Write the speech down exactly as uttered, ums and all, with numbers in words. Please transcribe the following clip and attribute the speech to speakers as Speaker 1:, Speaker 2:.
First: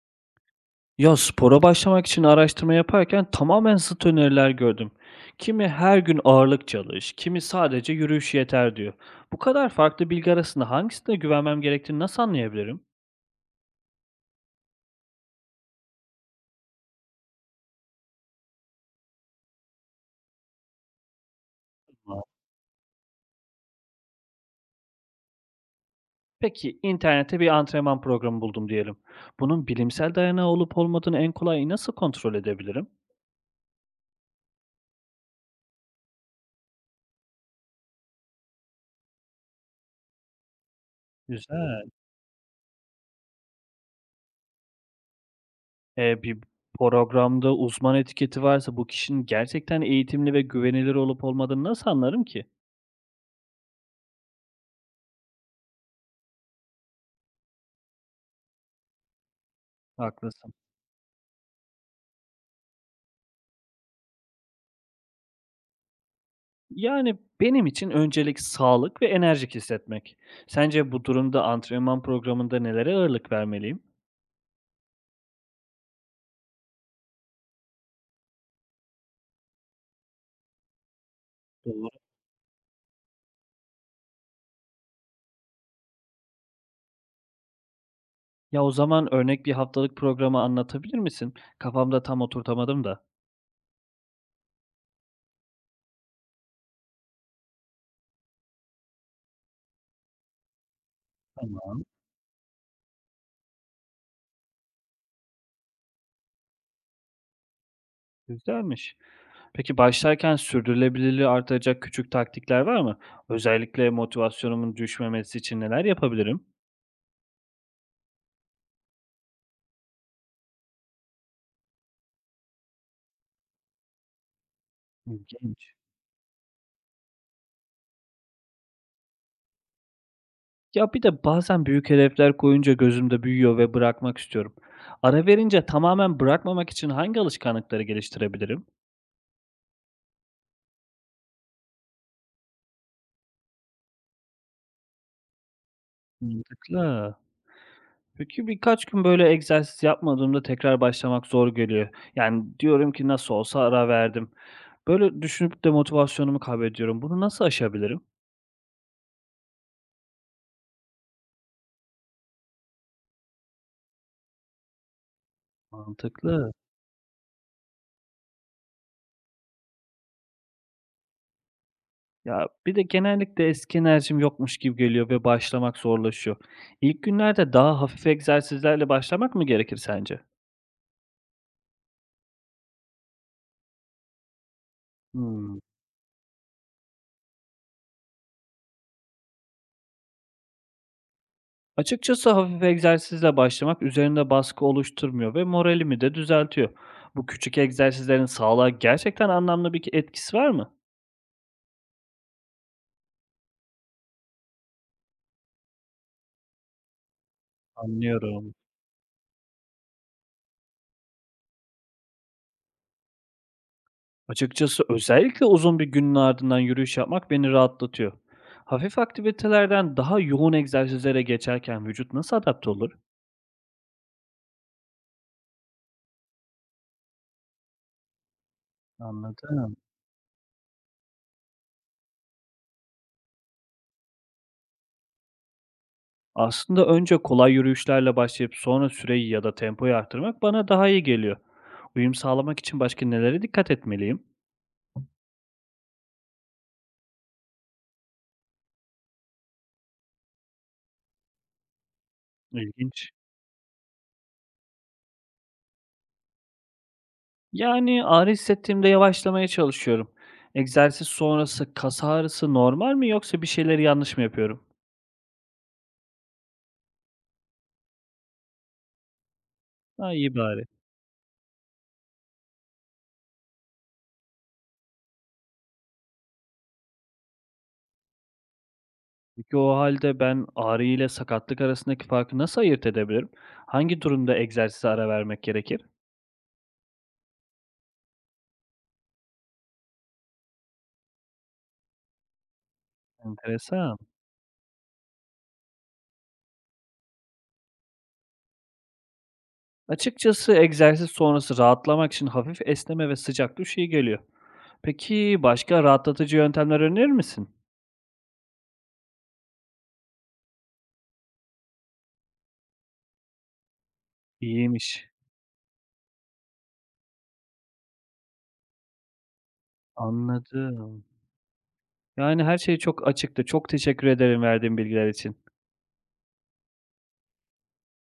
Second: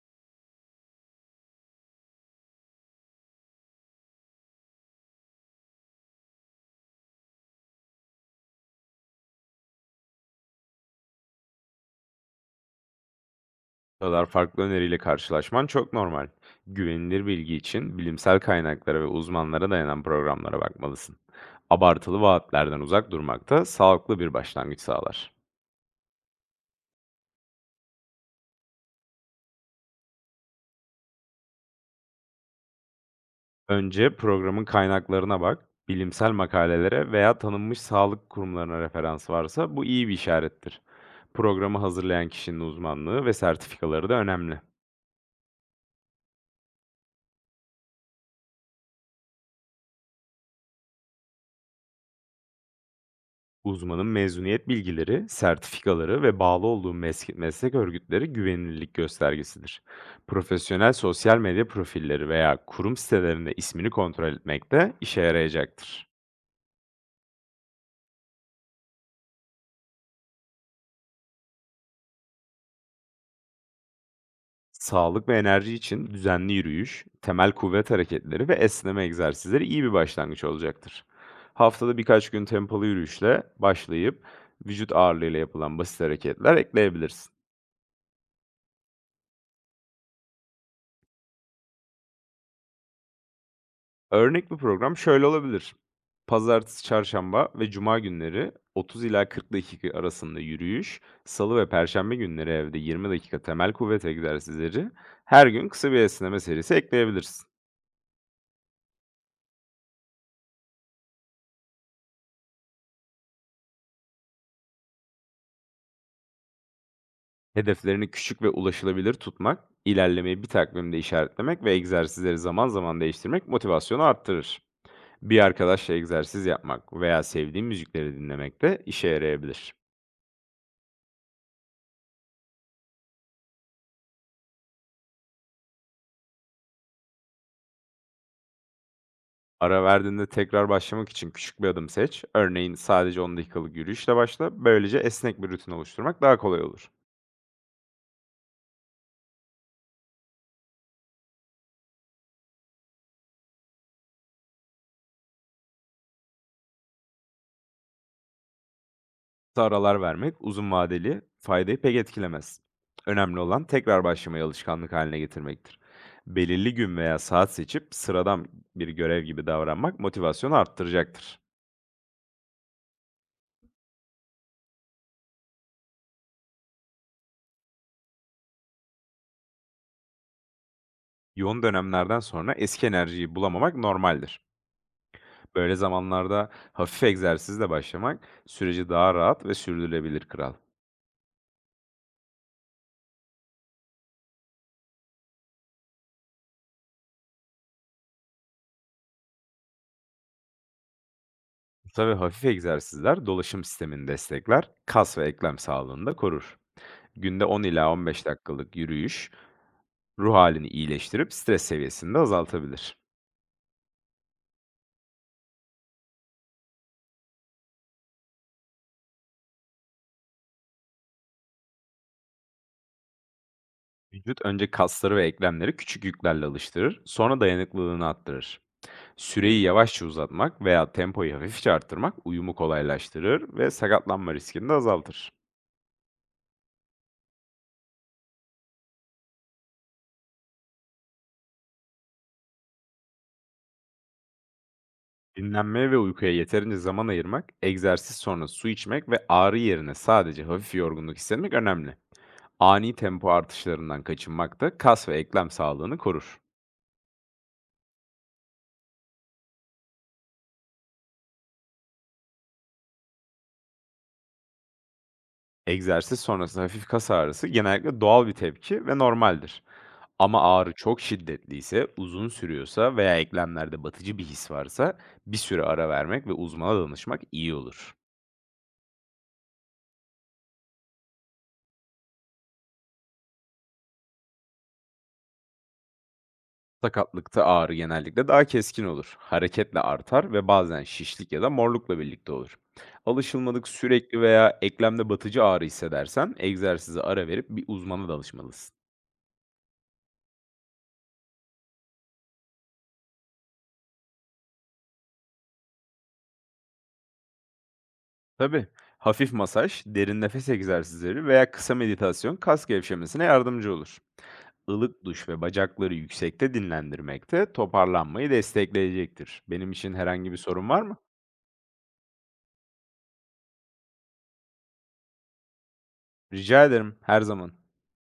Speaker 1: Ya, spora başlamak için araştırma yaparken tamamen zıt öneriler gördüm. Kimi her gün ağırlık çalış, kimi sadece yürüyüş yeter diyor. Bu kadar farklı bilgi arasında hangisine güvenmem gerektiğini nasıl anlayabilirim?
Speaker 2: Bu kadar farklı öneriyle karşılaşman çok normal. Güvenilir bilgi için bilimsel kaynaklara ve uzmanlara dayanan programlara bakmalısın.
Speaker 1: Aa.
Speaker 2: Abartılı vaatlerden uzak durmak da sağlıklı bir başlangıç sağlar.
Speaker 1: Peki internette bir antrenman programı buldum diyelim. Bunun bilimsel dayanağı olup olmadığını en kolay nasıl kontrol edebilirim?
Speaker 2: Önce programın kaynaklarına bak, bilimsel makalelere veya tanınmış sağlık kurumlarına referans varsa bu iyi bir işarettir. Programı
Speaker 1: Güzel.
Speaker 2: hazırlayan kişinin uzmanlığı ve sertifikaları da önemli.
Speaker 1: Ee, bir programda uzman etiketi varsa bu kişinin gerçekten eğitimli ve güvenilir olup olmadığını nasıl anlarım ki?
Speaker 2: Uzmanın mezuniyet bilgileri, sertifikaları ve bağlı olduğu meslek, meslek örgütleri güvenilirlik göstergesidir.
Speaker 1: Haklısın.
Speaker 2: Profesyonel sosyal medya profilleri veya kurum sitelerinde ismini kontrol etmek de işe yarayacaktır.
Speaker 1: Yani, benim için öncelik sağlık ve enerjik hissetmek. Sence bu durumda antrenman programında nelere ağırlık vermeliyim?
Speaker 2: Sağlık ve enerji için düzenli yürüyüş, temel kuvvet hareketleri ve esneme egzersizleri iyi bir başlangıç olacaktır.
Speaker 1: Doğru.
Speaker 2: Haftada birkaç gün tempolu yürüyüşle başlayıp vücut ağırlığıyla yapılan basit hareketler ekleyebilirsin.
Speaker 1: Ya, o zaman örnek bir haftalık programı anlatabilir misin? Kafamda tam oturtamadım da.
Speaker 2: Örnek bir program şöyle olabilir. Pazartesi, çarşamba ve cuma günleri otuz ila kırk dakika arasında yürüyüş, salı ve
Speaker 1: Tamam.
Speaker 2: perşembe günleri evde yirmi dakika temel kuvvet egzersizleri, her gün kısa bir esneme serisi ekleyebilirsin.
Speaker 1: Güzelmiş. Peki başlarken sürdürülebilirliği artıracak küçük taktikler var mı? Özellikle motivasyonumun düşmemesi için neler yapabilirim?
Speaker 2: Hedeflerini küçük ve ulaşılabilir tutmak, ilerlemeyi bir takvimde işaretlemek ve egzersizleri zaman zaman değiştirmek motivasyonu arttırır. Bir
Speaker 1: İlginç.
Speaker 2: arkadaşla egzersiz yapmak veya sevdiğin müzikleri dinlemek de işe yarayabilir.
Speaker 1: Ya, bir de bazen büyük hedefler koyunca gözümde büyüyor ve bırakmak istiyorum. Ara verince tamamen bırakmamak için hangi alışkanlıkları geliştirebilirim?
Speaker 2: Ara verdiğinde tekrar başlamak için küçük bir adım seç. Örneğin sadece on dakikalık yürüyüşle başla. Böylece esnek bir rutin oluşturmak daha kolay olur.
Speaker 1: Mantıklı. Peki birkaç gün böyle egzersiz yapmadığımda tekrar başlamak zor geliyor. Yani diyorum ki nasıl olsa ara verdim. Böyle düşünüp de motivasyonumu kaybediyorum. Bunu nasıl aşabilirim?
Speaker 2: Kısa aralar vermek uzun vadeli faydayı pek etkilemez. Önemli olan tekrar başlamayı alışkanlık haline getirmektir.
Speaker 1: Mantıklı.
Speaker 2: Belirli gün veya saat seçip sıradan bir görev gibi davranmak motivasyonu arttıracaktır.
Speaker 1: Ya bir de genellikle eski enerjim yokmuş gibi geliyor ve başlamak zorlaşıyor. İlk günlerde daha hafif egzersizlerle başlamak mı gerekir sence?
Speaker 2: Yoğun dönemlerden sonra eski enerjiyi bulamamak normaldir.
Speaker 1: Hmm.
Speaker 2: Böyle zamanlarda hafif egzersizle başlamak süreci daha rahat ve sürdürülebilir kral.
Speaker 1: Açıkçası hafif egzersizle başlamak üzerinde baskı oluşturmuyor ve moralimi de düzeltiyor. Bu küçük egzersizlerin sağlığa gerçekten anlamlı bir etkisi var mı?
Speaker 2: Tabii hafif egzersizler dolaşım sistemini destekler, kas ve eklem sağlığını da korur. Günde on ila on beş
Speaker 1: Anlıyorum.
Speaker 2: dakikalık yürüyüş ruh halini iyileştirip stres seviyesini de azaltabilir.
Speaker 1: Açıkçası özellikle uzun bir günün ardından yürüyüş yapmak beni rahatlatıyor. Hafif aktivitelerden daha yoğun egzersizlere geçerken vücut nasıl adapte olur?
Speaker 2: Vücut önce kasları ve eklemleri küçük yüklerle alıştırır, sonra dayanıklılığını arttırır. Süreyi
Speaker 1: Anladım.
Speaker 2: yavaşça uzatmak veya tempoyu hafifçe arttırmak uyumu kolaylaştırır ve sakatlanma riskini de azaltır.
Speaker 1: Aslında önce kolay yürüyüşlerle başlayıp sonra süreyi ya da tempoyu arttırmak bana daha iyi geliyor. Uyum sağlamak için başka nelere dikkat etmeliyim?
Speaker 2: Dinlenmeye ve uykuya yeterince zaman ayırmak, egzersiz sonrası su içmek ve ağrı yerine sadece hafif yorgunluk hissetmek önemli. Ani
Speaker 1: İlginç.
Speaker 2: tempo artışlarından kaçınmak da kas ve eklem sağlığını korur.
Speaker 1: Yani, ağrı hissettiğimde yavaşlamaya çalışıyorum. Egzersiz sonrası kas ağrısı normal mi yoksa bir şeyleri yanlış mı yapıyorum?
Speaker 2: Egzersiz sonrası hafif kas ağrısı genellikle doğal bir tepki ve normaldir.
Speaker 1: Ha, iyi
Speaker 2: Ama
Speaker 1: bari.
Speaker 2: ağrı çok şiddetliyse, uzun sürüyorsa veya eklemlerde batıcı bir his varsa bir süre ara vermek ve uzmana danışmak iyi olur.
Speaker 1: Peki o halde ben ağrı ile sakatlık arasındaki farkı nasıl ayırt edebilirim? Hangi durumda egzersize ara vermek gerekir?
Speaker 2: Sakatlıkta ağrı genellikle daha keskin olur. Hareketle artar ve bazen şişlik ya da morlukla birlikte olur. Alışılmadık
Speaker 1: Enteresan.
Speaker 2: sürekli veya eklemde batıcı ağrı hissedersen egzersize ara verip bir uzmana danışmalısın.
Speaker 1: Açıkçası egzersiz sonrası rahatlamak için hafif esneme ve sıcak duş iyi geliyor. Peki başka rahatlatıcı yöntemler önerir misin?
Speaker 2: Tabii. Hafif masaj, derin nefes egzersizleri veya kısa meditasyon kas gevşemesine yardımcı olur. Ilık
Speaker 1: İyiymiş.
Speaker 2: duş ve bacakları yüksekte dinlendirmek de toparlanmayı destekleyecektir. Benim için herhangi bir sorun var mı?
Speaker 1: Anladım. Yani, her şey çok açıktı. Çok teşekkür ederim verdiğin bilgiler için.
Speaker 2: Rica ederim, her zaman.